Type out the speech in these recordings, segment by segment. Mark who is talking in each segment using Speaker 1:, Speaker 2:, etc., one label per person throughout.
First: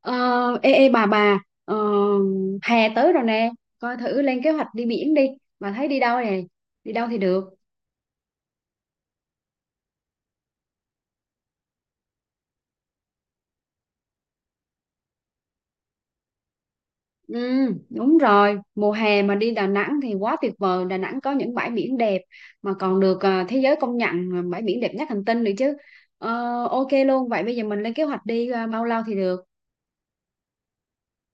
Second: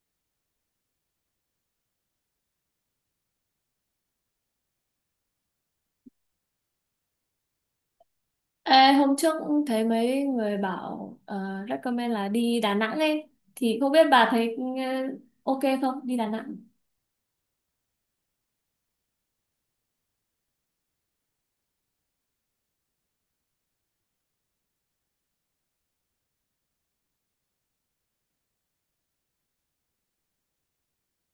Speaker 1: Ờ, ê, bà ờ, hè tới rồi nè, coi thử lên kế hoạch đi biển đi. Bà thấy đi đâu nè? Đi đâu thì được?
Speaker 2: Ê, hôm trước cũng thấy mấy người bảo recommend là đi Đà Nẵng ấy, thì không biết bà thấy ok không đi Đà Nẵng.
Speaker 1: Ừ, đúng rồi, mùa hè mà đi Đà Nẵng thì quá tuyệt vời. Đà Nẵng có những bãi biển đẹp mà còn được thế giới công nhận bãi biển đẹp nhất hành tinh nữa chứ. Ok luôn, vậy bây giờ mình lên kế hoạch đi bao lâu thì được?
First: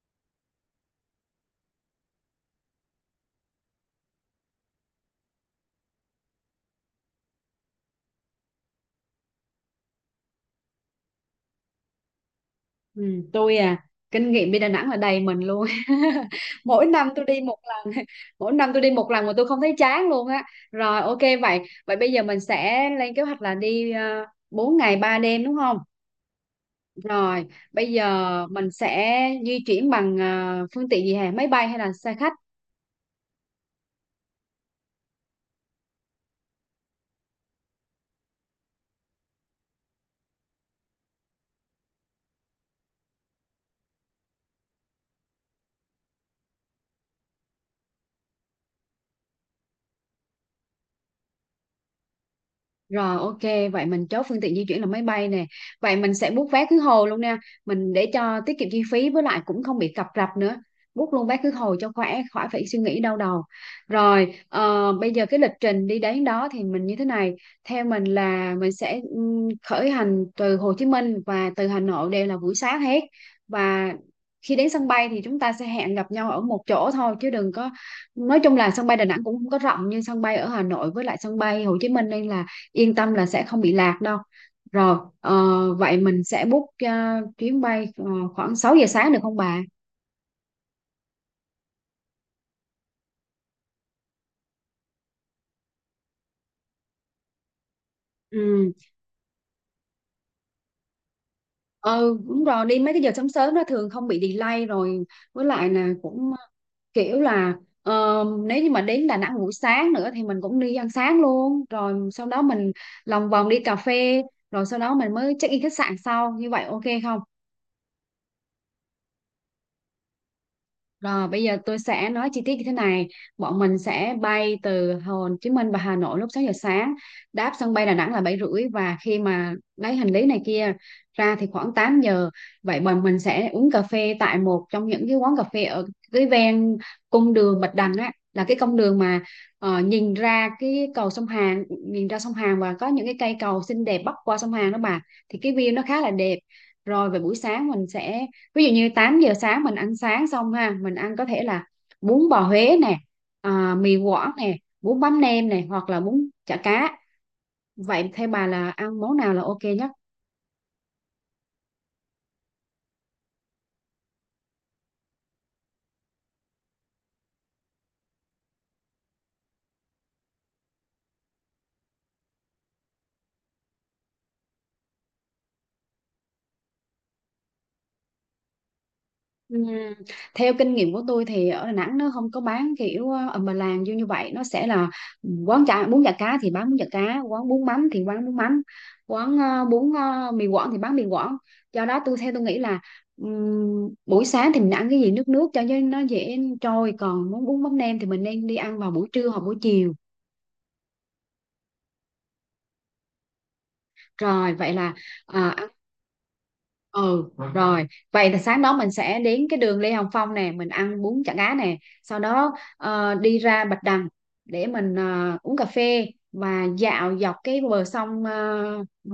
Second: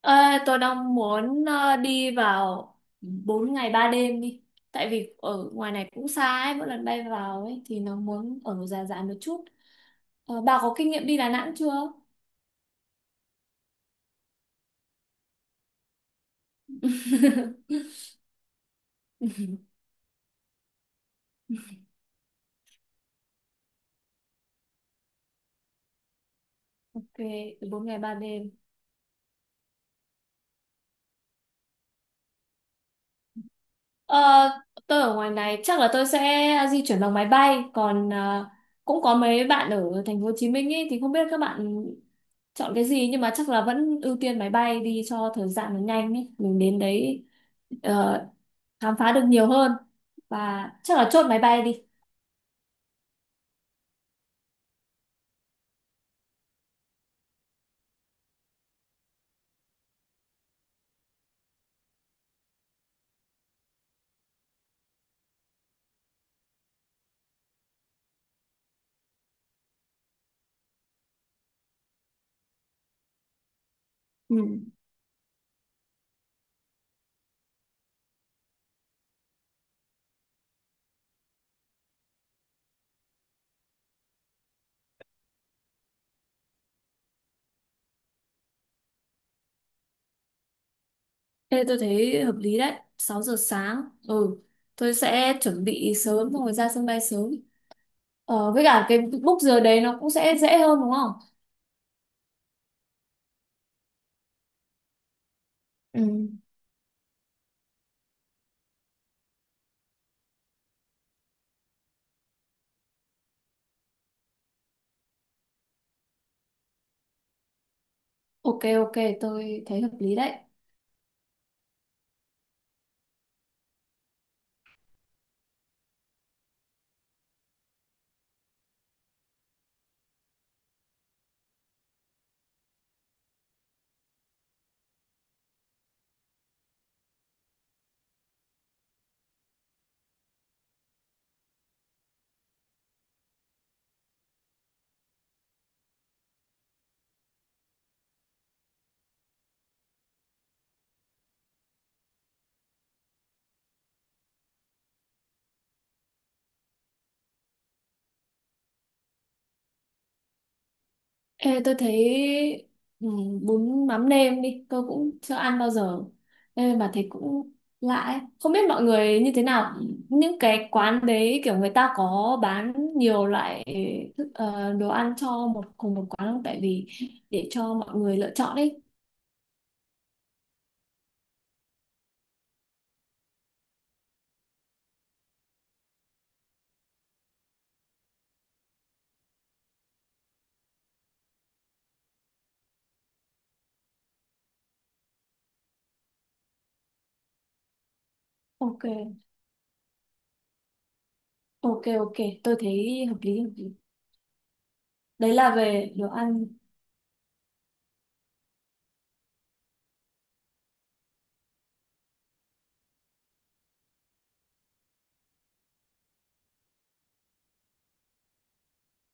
Speaker 2: Ờ, tôi đang muốn đi vào 4 ngày 3 đêm đi, tại vì ở ngoài này cũng xa ấy, mỗi lần bay vào ấy thì nó muốn ở dài dài một chút. Bà có kinh nghiệm đi Đà Nẵng chưa?
Speaker 1: Ừ, tôi kinh nghiệm đi Đà Nẵng là đầy mình luôn. Mỗi năm tôi đi một lần. Mỗi năm tôi đi một lần mà tôi không thấy chán luôn á. Rồi ok, vậy vậy bây giờ mình sẽ lên kế hoạch là đi 4 ngày 3 đêm đúng không?
Speaker 2: Ok,
Speaker 1: Rồi
Speaker 2: bốn
Speaker 1: bây
Speaker 2: ngày ba
Speaker 1: giờ
Speaker 2: đêm
Speaker 1: mình sẽ di chuyển bằng phương tiện gì hả, máy bay hay là xe khách?
Speaker 2: Ờ, tôi ở ngoài này chắc là tôi sẽ di chuyển bằng máy bay, còn cũng có mấy bạn ở thành phố Hồ Chí Minh ấy thì không biết các bạn chọn cái gì, nhưng mà chắc là vẫn ưu tiên máy bay đi cho thời gian nó nhanh ấy mình đến đấy ờ, khám phá được nhiều hơn, và chắc là chốt máy bay đi.
Speaker 1: Rồi ok, vậy mình chốt phương tiện di chuyển là máy bay nè. Vậy mình sẽ book vé khứ hồi luôn nha. Mình để cho tiết kiệm chi phí với lại cũng không bị cập rập nữa. Book luôn vé khứ hồi cho khỏe, khỏi phải suy nghĩ đau đầu. Rồi, bây giờ cái lịch trình đi đến đó thì mình như thế này. Theo mình là mình sẽ khởi hành từ Hồ Chí Minh và từ Hà Nội đều là buổi sáng hết. Và
Speaker 2: Ừ.
Speaker 1: khi đến sân bay thì chúng ta sẽ hẹn gặp nhau ở một chỗ thôi chứ đừng có. Nói chung là sân bay Đà Nẵng cũng không có rộng như sân bay ở Hà Nội với lại sân bay Hồ Chí Minh, nên là yên tâm là sẽ không bị lạc đâu. Rồi vậy mình sẽ book chuyến bay khoảng 6 giờ sáng được không bà?
Speaker 2: Ê, tôi thấy hợp lý đấy, 6 giờ sáng. Ừ, tôi sẽ chuẩn bị sớm xong rồi ra sân bay sớm. Với
Speaker 1: Ừ,
Speaker 2: cả cái book giờ đấy nó cũng sẽ dễ hơn đúng không?
Speaker 1: ừ, đúng rồi, đi mấy cái giờ sớm sớm nó thường không bị delay rồi. Với lại là
Speaker 2: Ừ.
Speaker 1: cũng kiểu là nếu như mà đến Đà Nẵng buổi sáng nữa thì mình cũng đi ăn sáng luôn, rồi sau đó mình lòng vòng đi cà phê, rồi sau đó mình mới check in khách sạn sau, như vậy ok không?
Speaker 2: Ok, ok, tôi thấy hợp lý đấy.
Speaker 1: Rồi bây giờ tôi sẽ nói chi tiết như thế này. Bọn mình sẽ bay từ Hồ Chí Minh và Hà Nội lúc 6 giờ sáng, đáp sân bay Đà Nẵng là 7h30, và khi mà lấy hành lý này kia ra thì khoảng 8 giờ. Vậy bọn mình sẽ uống cà phê tại một trong những cái quán cà phê ở cái ven cung đường Bạch Đằng á, là cái con đường mà nhìn ra cái cầu sông Hàn, nhìn ra sông Hàn và có những cái cây cầu xinh đẹp bắc qua sông Hàn đó bà. Thì cái view nó khá là đẹp. Rồi về buổi sáng mình sẽ, ví dụ như 8 giờ sáng mình ăn sáng xong ha, mình ăn có thể là bún bò Huế nè, mì Quảng nè, bún bánh nem nè hoặc là bún chả cá. Vậy theo bà là ăn món nào là ok nhất?
Speaker 2: Ê, tôi thấy ừ, bún mắm nêm đi, tôi cũng chưa ăn bao giờ. Ê, mà thấy cũng lạ ấy. Không biết mọi người như thế nào, những cái quán đấy kiểu người ta có bán nhiều loại thức, đồ ăn cho một cùng một quán không? Tại vì để cho mọi người lựa chọn ấy.
Speaker 1: Ừm, Theo kinh nghiệm của tôi thì ở Đà Nẵng nó không có bán kiểu ầm bà làng như như vậy, nó sẽ là quán chả bún chả cá thì bán bún chả cá, quán bún mắm thì quán bún mắm, quán bún mì Quảng thì bán mì Quảng. Do đó theo tôi nghĩ là buổi sáng thì mình ăn cái gì nước nước cho nó dễ trôi, còn muốn bún mắm nêm thì mình nên đi ăn
Speaker 2: Ok,
Speaker 1: vào buổi trưa hoặc buổi chiều.
Speaker 2: ok, ok, tôi thấy hợp lý, hợp lý.
Speaker 1: Rồi vậy là
Speaker 2: Đấy
Speaker 1: ờ,
Speaker 2: là
Speaker 1: ăn
Speaker 2: về đồ ăn.
Speaker 1: sáng đó mình sẽ đến cái đường Lê Hồng Phong nè, mình ăn bún chả cá nè, sau đó đi ra Bạch Đằng để mình uống cà phê và dạo dọc cái bờ sông,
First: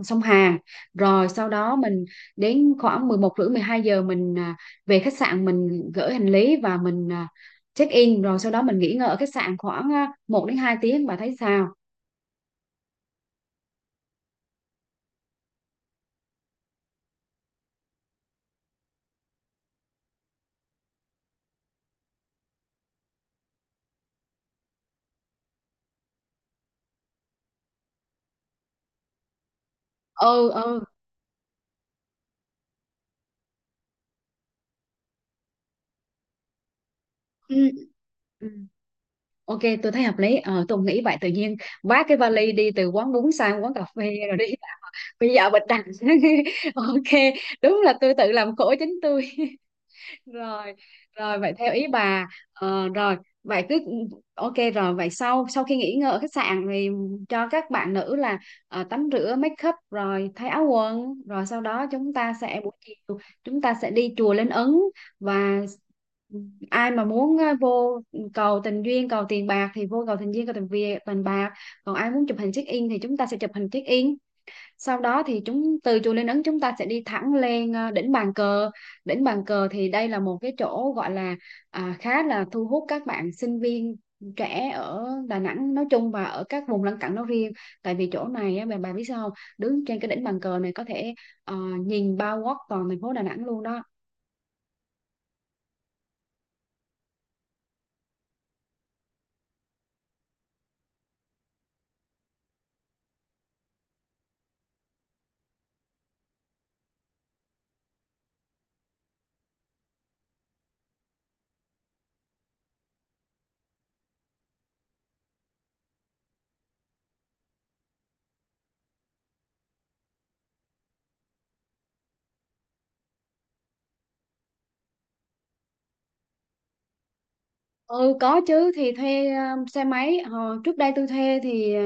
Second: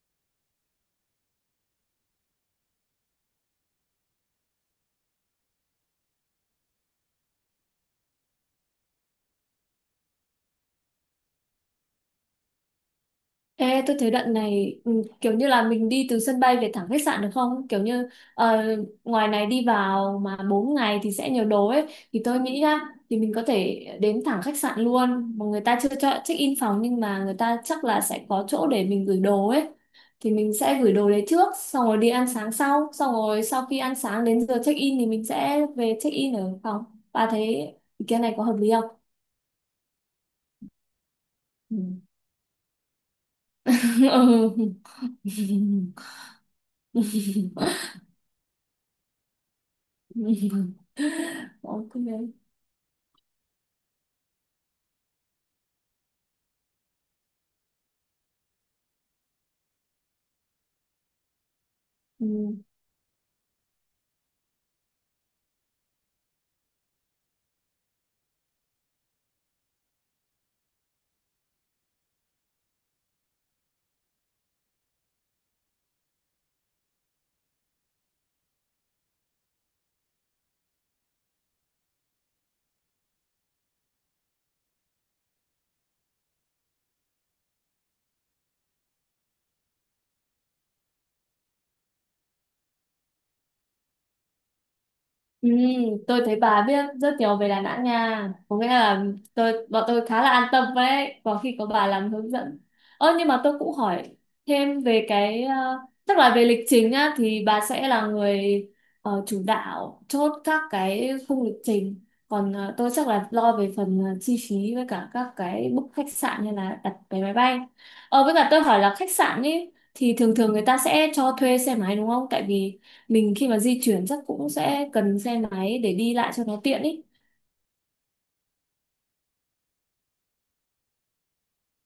Speaker 1: sông Hàn. Rồi sau đó mình đến khoảng 11 rưỡi 12 giờ mình về khách sạn, mình gửi hành lý và mình check in, rồi sau đó mình nghỉ ngơi ở khách sạn khoảng 1 đến 2 tiếng. Bà thấy sao?
Speaker 2: Ê, tôi thấy đoạn này kiểu như là mình đi từ sân bay về thẳng khách sạn được không? Kiểu như ngoài này đi vào mà 4 ngày thì sẽ nhiều đồ ấy. Thì tôi nghĩ nhá, thì mình có thể đến thẳng khách sạn luôn. Mà người ta chưa cho check-in phòng, nhưng mà người ta chắc là sẽ có chỗ để mình gửi đồ ấy. Thì
Speaker 1: Ừ,
Speaker 2: mình sẽ
Speaker 1: ừ.
Speaker 2: gửi đồ đấy trước, xong rồi đi ăn sáng sau. Xong rồi sau khi ăn sáng đến giờ check-in thì mình sẽ về check-in ở phòng. Bà thấy
Speaker 1: Ừ.
Speaker 2: ý kiến này có
Speaker 1: Ừ.
Speaker 2: hợp lý không?
Speaker 1: Ok, tôi thấy hợp lý. Ờ, tôi nghĩ vậy tự nhiên
Speaker 2: Ừ.
Speaker 1: vác cái vali đi từ quán bún sang quán cà phê rồi đi bây giờ bịch đằng. Ok, đúng là tôi tự làm khổ chính tôi
Speaker 2: Ừ.
Speaker 1: rồi. Rồi vậy theo ý
Speaker 2: Ok.
Speaker 1: bà. Rồi vậy cứ ok, rồi vậy sau sau khi nghỉ ngơi ở khách sạn thì cho các bạn nữ là tắm rửa make up rồi thay áo quần, rồi sau đó chúng
Speaker 2: Ừ.
Speaker 1: ta sẽ, buổi chiều chúng ta sẽ đi chùa Linh Ứng. Và ai mà muốn vô cầu tình duyên cầu tiền bạc thì vô cầu tình duyên cầu tình việc tiền bạc, còn ai muốn chụp hình check in thì chúng ta sẽ chụp hình check in. Sau đó thì chúng, từ chùa Linh Ứng chúng ta sẽ đi thẳng lên đỉnh Bàn Cờ. Đỉnh Bàn Cờ thì đây là một cái chỗ gọi là khá là thu hút các bạn sinh viên trẻ ở Đà Nẵng nói chung và ở các vùng lân cận nói riêng. Tại vì chỗ này á, bà biết sao không? Đứng trên cái đỉnh Bàn Cờ này có thể ờ, nhìn bao quát toàn thành phố Đà Nẵng luôn đó.
Speaker 2: Ừ, tôi thấy bà biết rất nhiều về Đà Nẵng nha. Có nghĩa là bọn tôi khá là an tâm đấy, có khi có bà làm hướng dẫn. Ơ, nhưng mà tôi cũng hỏi thêm về cái chắc là về lịch trình á, thì bà sẽ là người chủ đạo chốt các cái khung lịch trình. Còn tôi chắc là lo về phần chi phí với cả các cái book khách sạn như là đặt vé máy bay. Với cả tôi hỏi là khách sạn ấy thì thường thường người ta sẽ cho thuê xe máy đúng không? Tại vì mình khi mà di chuyển chắc cũng sẽ cần xe máy để đi lại cho nó tiện ý.
Speaker 1: Ừ có chứ, thì thuê xe máy. Hồi trước đây tôi thuê thì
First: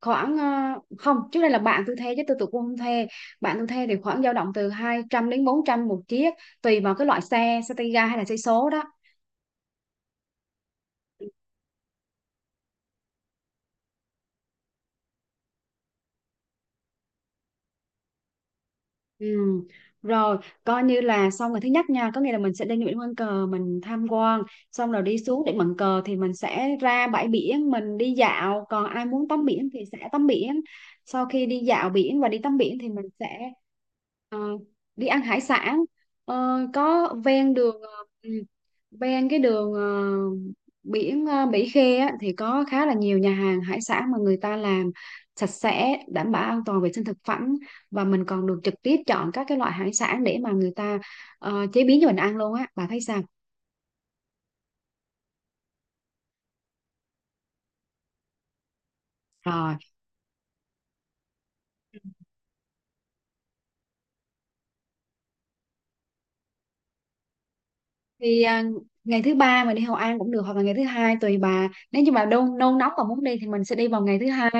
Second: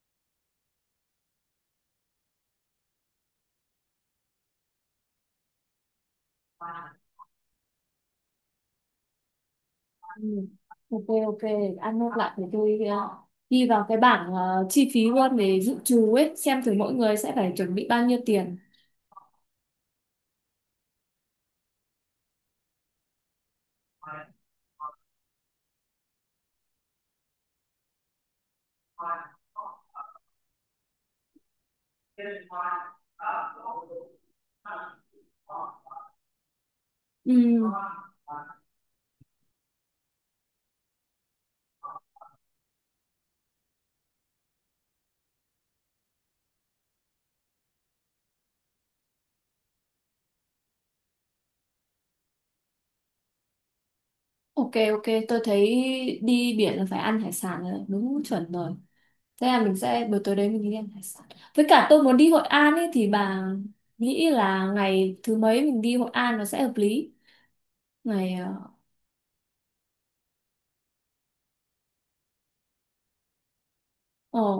Speaker 1: khoảng, không, trước đây là bạn tôi thuê chứ tôi cũng không thuê. Bạn tôi thuê thì khoảng dao động từ 200 đến 400 một chiếc, tùy vào cái loại xe, xe tay ga hay là xe số đó.
Speaker 2: Ừ. Ok, ok, ăn nốt lại thì tôi ghi vào cái bảng chi phí luôn để dự trù ấy, xem thử mỗi người sẽ phải chuẩn bị bao nhiêu tiền.
Speaker 1: Ừm, Rồi, coi như là xong rồi thứ nhất nha, có nghĩa là mình sẽ lên Nguyễn Văn Cờ mình tham quan, xong rồi đi xuống Điện Bàn Cờ thì mình sẽ ra bãi biển, mình đi dạo, còn ai muốn tắm biển thì sẽ tắm biển. Sau khi đi dạo biển và đi tắm biển thì mình sẽ ờ, đi ăn hải sản. Có
Speaker 2: Ừ.
Speaker 1: ven đường ừm, ven cái đường biển, Mỹ Khê á, thì có khá là nhiều nhà hàng hải sản mà người ta làm sạch sẽ, đảm bảo an toàn vệ sinh thực phẩm, và mình còn được trực tiếp chọn các cái loại hải sản để mà người ta chế biến cho mình ăn luôn á. Bà thấy sao?
Speaker 2: Ok, ok, tôi thấy đi biển là phải ăn hải sản rồi, đúng chuẩn rồi. Thế là
Speaker 1: Rồi
Speaker 2: mình sẽ buổi tối đấy mình đi ăn hải sản. Với cả tôi muốn đi Hội An ấy, thì bà nghĩ là ngày thứ mấy mình đi Hội An nó sẽ hợp lý? Ngày
Speaker 1: thì ngày thứ ba mình đi Hội An cũng được hoặc là ngày thứ hai tùy bà. Nếu như bà đông nôn nóng và muốn đi thì mình sẽ đi vào ngày thứ
Speaker 2: ờ,
Speaker 1: hai,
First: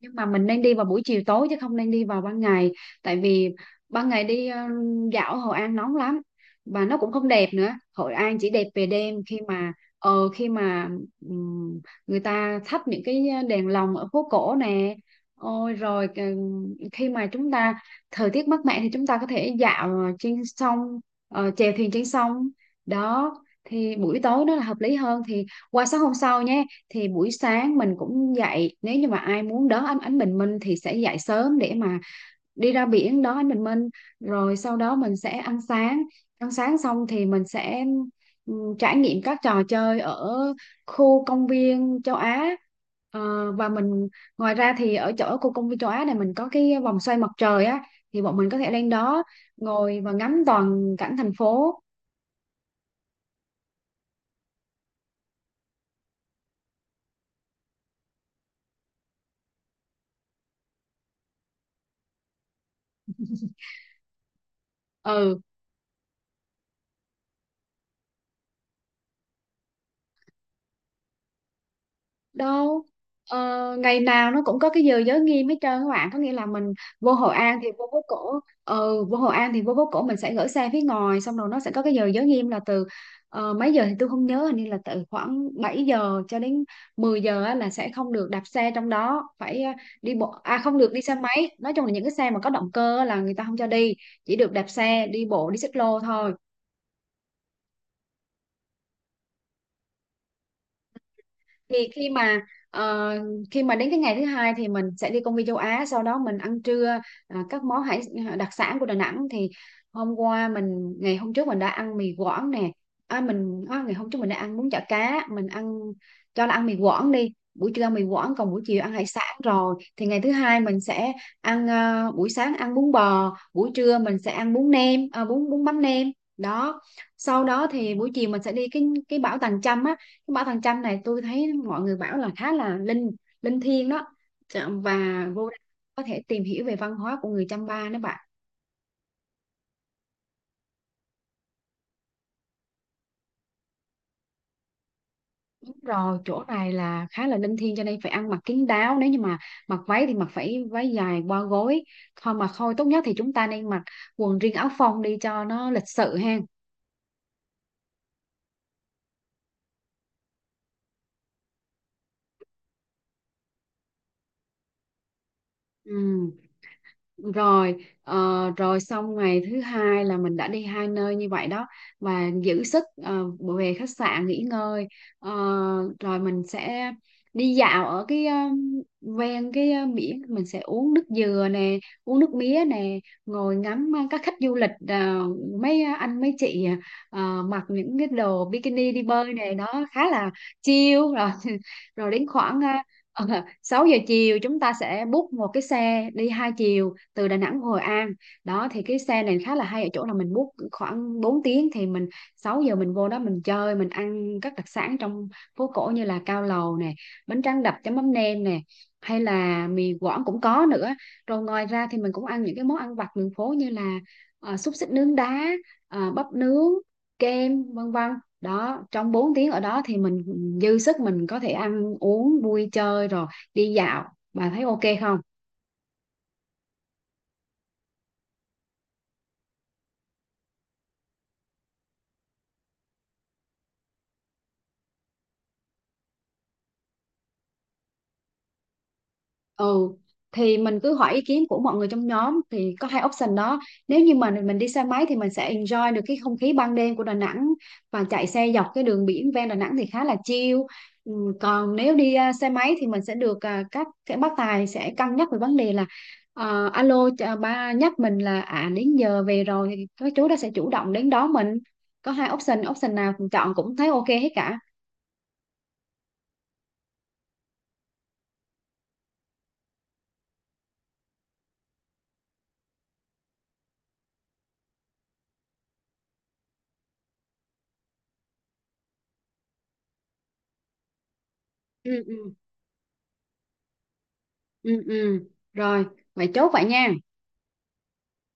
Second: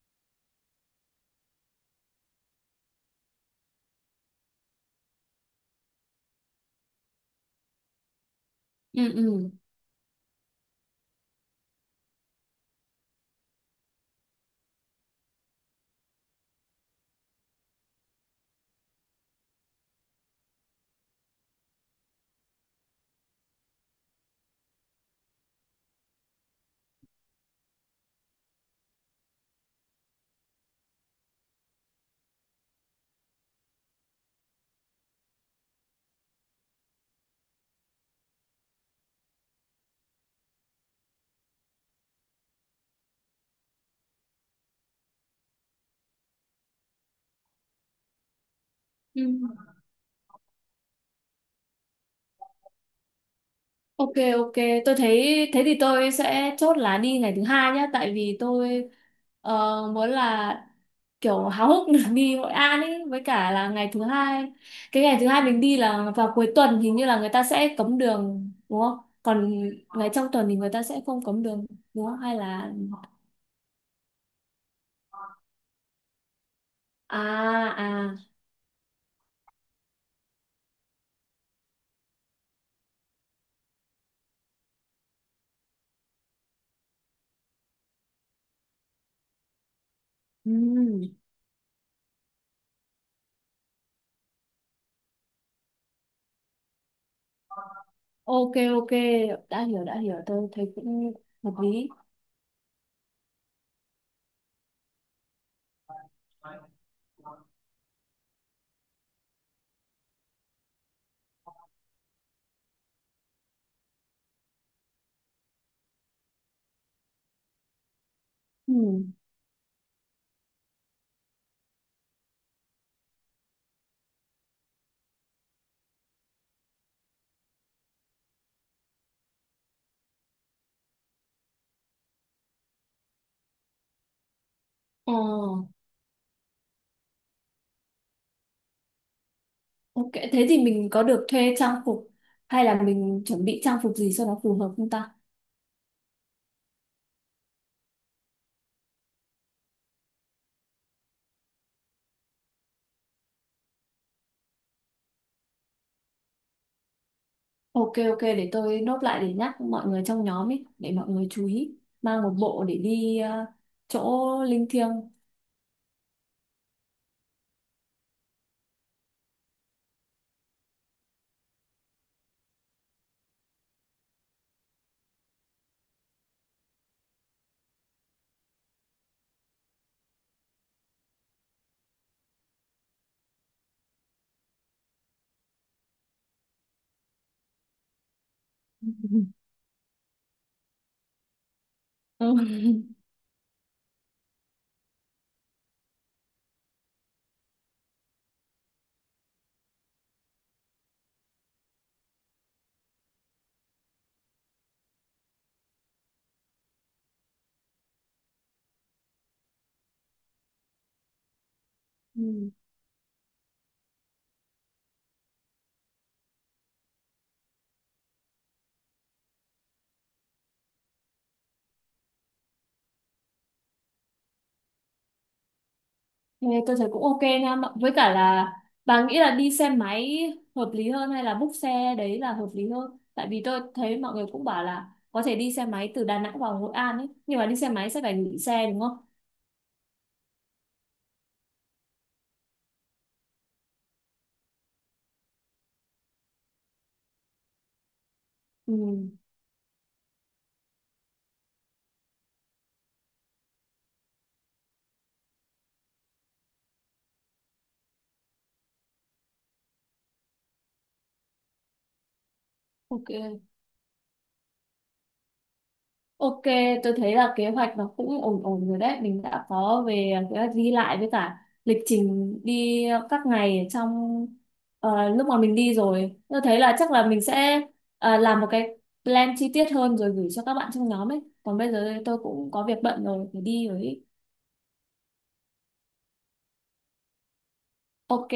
Speaker 1: nhưng mà mình nên đi vào buổi chiều tối chứ không nên đi vào ban ngày. Tại vì ban ngày đi dạo Hội An nóng lắm và nó cũng không đẹp nữa. Hội An chỉ đẹp về
Speaker 2: ừ,
Speaker 1: đêm, khi
Speaker 2: ừ.
Speaker 1: mà ờ khi mà ừm, người ta thắp những cái đèn lồng ở phố cổ nè. Ôi rồi khi mà chúng ta, thời tiết mát mẻ thì chúng ta có thể dạo trên sông, chèo thuyền trên sông đó. Thì buổi tối nó là hợp lý hơn. Thì qua sáng hôm sau nhé, thì buổi sáng mình cũng dậy, nếu như mà ai muốn đón ánh ánh bình minh thì sẽ dậy sớm để mà đi ra biển đón ánh bình minh. Rồi sau đó mình sẽ ăn sáng. Ăn sáng xong thì mình sẽ ừ, trải nghiệm các trò chơi ở khu công viên châu Á. Và mình, ngoài ra thì ở chỗ khu công viên châu Á này mình có cái vòng xoay mặt trời á, thì bọn mình có thể lên đó
Speaker 2: Ừ.
Speaker 1: ngồi và ngắm toàn cảnh thành phố.
Speaker 2: Ok, ok, tôi thấy thế thì tôi sẽ chốt là đi ngày thứ hai nhá, tại vì tôi muốn là kiểu háo hức được đi Hội An ấy với cả là ngày thứ hai. Cái ngày thứ
Speaker 1: Ừ
Speaker 2: hai mình đi là vào cuối tuần, hình như là người ta sẽ cấm đường đúng không? Còn ngày trong tuần thì người ta sẽ không cấm đường đúng không? Hay là
Speaker 1: đâu, ờ, ngày nào nó cũng có cái giờ giới nghiêm hết trơn các bạn, có nghĩa là mình vô
Speaker 2: à,
Speaker 1: Hội An thì vô phố
Speaker 2: à,
Speaker 1: cổ. Vô Hội An thì vô phố cổ, mình sẽ gửi xe phía ngoài, xong rồi nó sẽ có cái giờ giới nghiêm là từ mấy giờ thì tôi không nhớ, hình như là từ khoảng 7 giờ cho đến 10 giờ á, là sẽ không được đạp xe trong đó, phải đi bộ, à không, được đi
Speaker 2: ừm,
Speaker 1: xe máy, nói chung là những cái xe mà có động cơ á là người ta không cho đi, chỉ được đạp xe đi bộ đi xích lô thôi.
Speaker 2: ok, ok, đã hiểu, tôi thấy cũng hợp
Speaker 1: Thì
Speaker 2: lý.
Speaker 1: khi mà ờ, đến cái ngày thứ hai thì mình sẽ đi công viên châu Á, sau đó mình ăn trưa các món hải, đặc sản của Đà Nẵng thì hôm qua mình, ngày hôm trước mình đã ăn mì Quảng nè, mình, ngày hôm trước mình đã ăn bún chả cá, mình ăn, cho là ăn mì Quảng đi, buổi trưa ăn mì Quảng còn buổi
Speaker 2: Ừ.
Speaker 1: chiều ăn hải sản rồi, thì ngày thứ hai mình sẽ ăn buổi sáng ăn bún bò, buổi trưa mình sẽ ăn bún nem, bún bún mắm nem đó. Sau đó thì buổi chiều mình sẽ đi cái bảo Tàng Chăm á. Cái ba thằng chanh này tôi thấy mọi người bảo là khá là linh linh thiêng đó. Và
Speaker 2: Ờ.
Speaker 1: vô đây có thể tìm hiểu về văn hóa của người Chăm Ba nữa bạn.
Speaker 2: Ok, thế thì mình có được thuê trang phục hay là mình chuẩn bị trang phục gì cho nó phù hợp không ta?
Speaker 1: Đúng rồi, chỗ này là khá là linh thiêng cho nên phải ăn mặc kín đáo, nếu như mà mặc váy thì mặc phải váy dài qua gối thôi. Mà thôi, tốt nhất thì chúng ta nên mặc quần riêng áo phông đi cho nó lịch sự ha.
Speaker 2: Ok, ok, để tôi nốt lại để nhắc mọi người trong nhóm ấy, để mọi người chú ý mang một bộ để đi chỗ linh thiêng.
Speaker 1: Ừ. Rồi ờ, rồi xong ngày thứ hai là mình đã đi hai nơi như vậy đó, và giữ sức về khách sạn nghỉ ngơi. Ờ, Rồi mình sẽ đi dạo ở cái ven cái biển, mình sẽ uống nước dừa nè, uống nước mía nè, ngồi ngắm các khách du lịch, mấy anh mấy chị mặc những cái đồ bikini đi bơi này đó, khá là chill rồi. Rồi đến khoảng
Speaker 2: Ừ.
Speaker 1: ờ, 6 giờ chiều chúng ta sẽ book một cái xe đi hai chiều từ Đà Nẵng Hội An đó. Thì cái xe này khá là hay ở chỗ là mình book khoảng 4 tiếng, thì mình 6 giờ mình vô đó mình chơi, mình ăn các đặc sản trong phố cổ như là cao lầu nè, bánh tráng đập chấm mắm nêm nè, hay là mì Quảng cũng có nữa. Rồi ngoài ra thì mình cũng ăn
Speaker 2: Ừ.
Speaker 1: những cái món ăn vặt đường phố như là xúc xích nướng đá, bắp nướng, kem, vân vân đó. Trong 4 tiếng ở đó thì mình dư sức, mình có thể ăn uống vui chơi rồi đi dạo. Bà thấy ok không?
Speaker 2: Thế tôi thấy cũng ok nha, với cả là bà nghĩ là đi xe máy hợp lý hơn hay là book xe đấy là hợp lý hơn? Tại vì tôi thấy mọi người cũng bảo là có thể đi xe máy từ Đà Nẵng vào Hội An ấy, nhưng mà đi xe máy sẽ phải gửi xe đúng không?
Speaker 1: Ừ, thì mình cứ hỏi ý kiến của mọi người trong nhóm thì có hai option đó. Nếu như mà mình đi xe máy thì mình sẽ enjoy được cái không khí ban đêm của Đà Nẵng và chạy xe dọc
Speaker 2: Ừ.
Speaker 1: cái đường biển ven Đà Nẵng thì khá là chill. Ừ, còn nếu đi xe máy thì mình sẽ được, các bác tài sẽ cân nhắc về vấn đề là alo chà, ba nhắc mình là đến giờ về rồi thì các chú đó sẽ chủ động đến đón mình. Có hai option option
Speaker 2: Ok.
Speaker 1: nào mình chọn cũng thấy ok hết cả.
Speaker 2: Ok, tôi thấy là kế hoạch nó cũng ổn ổn rồi đấy. Mình đã có về kế hoạch đi lại với cả lịch trình đi các ngày trong lúc mà mình đi rồi. Tôi thấy là chắc là mình sẽ làm một cái plan chi tiết hơn rồi gửi cho các bạn trong nhóm ấy. Còn bây giờ
Speaker 1: Ừ,
Speaker 2: tôi
Speaker 1: ừ.
Speaker 2: cũng có việc bận rồi, phải đi rồi ấy.
Speaker 1: Ừ, ừ. Rồi vậy chốt vậy nha.
Speaker 2: Ok.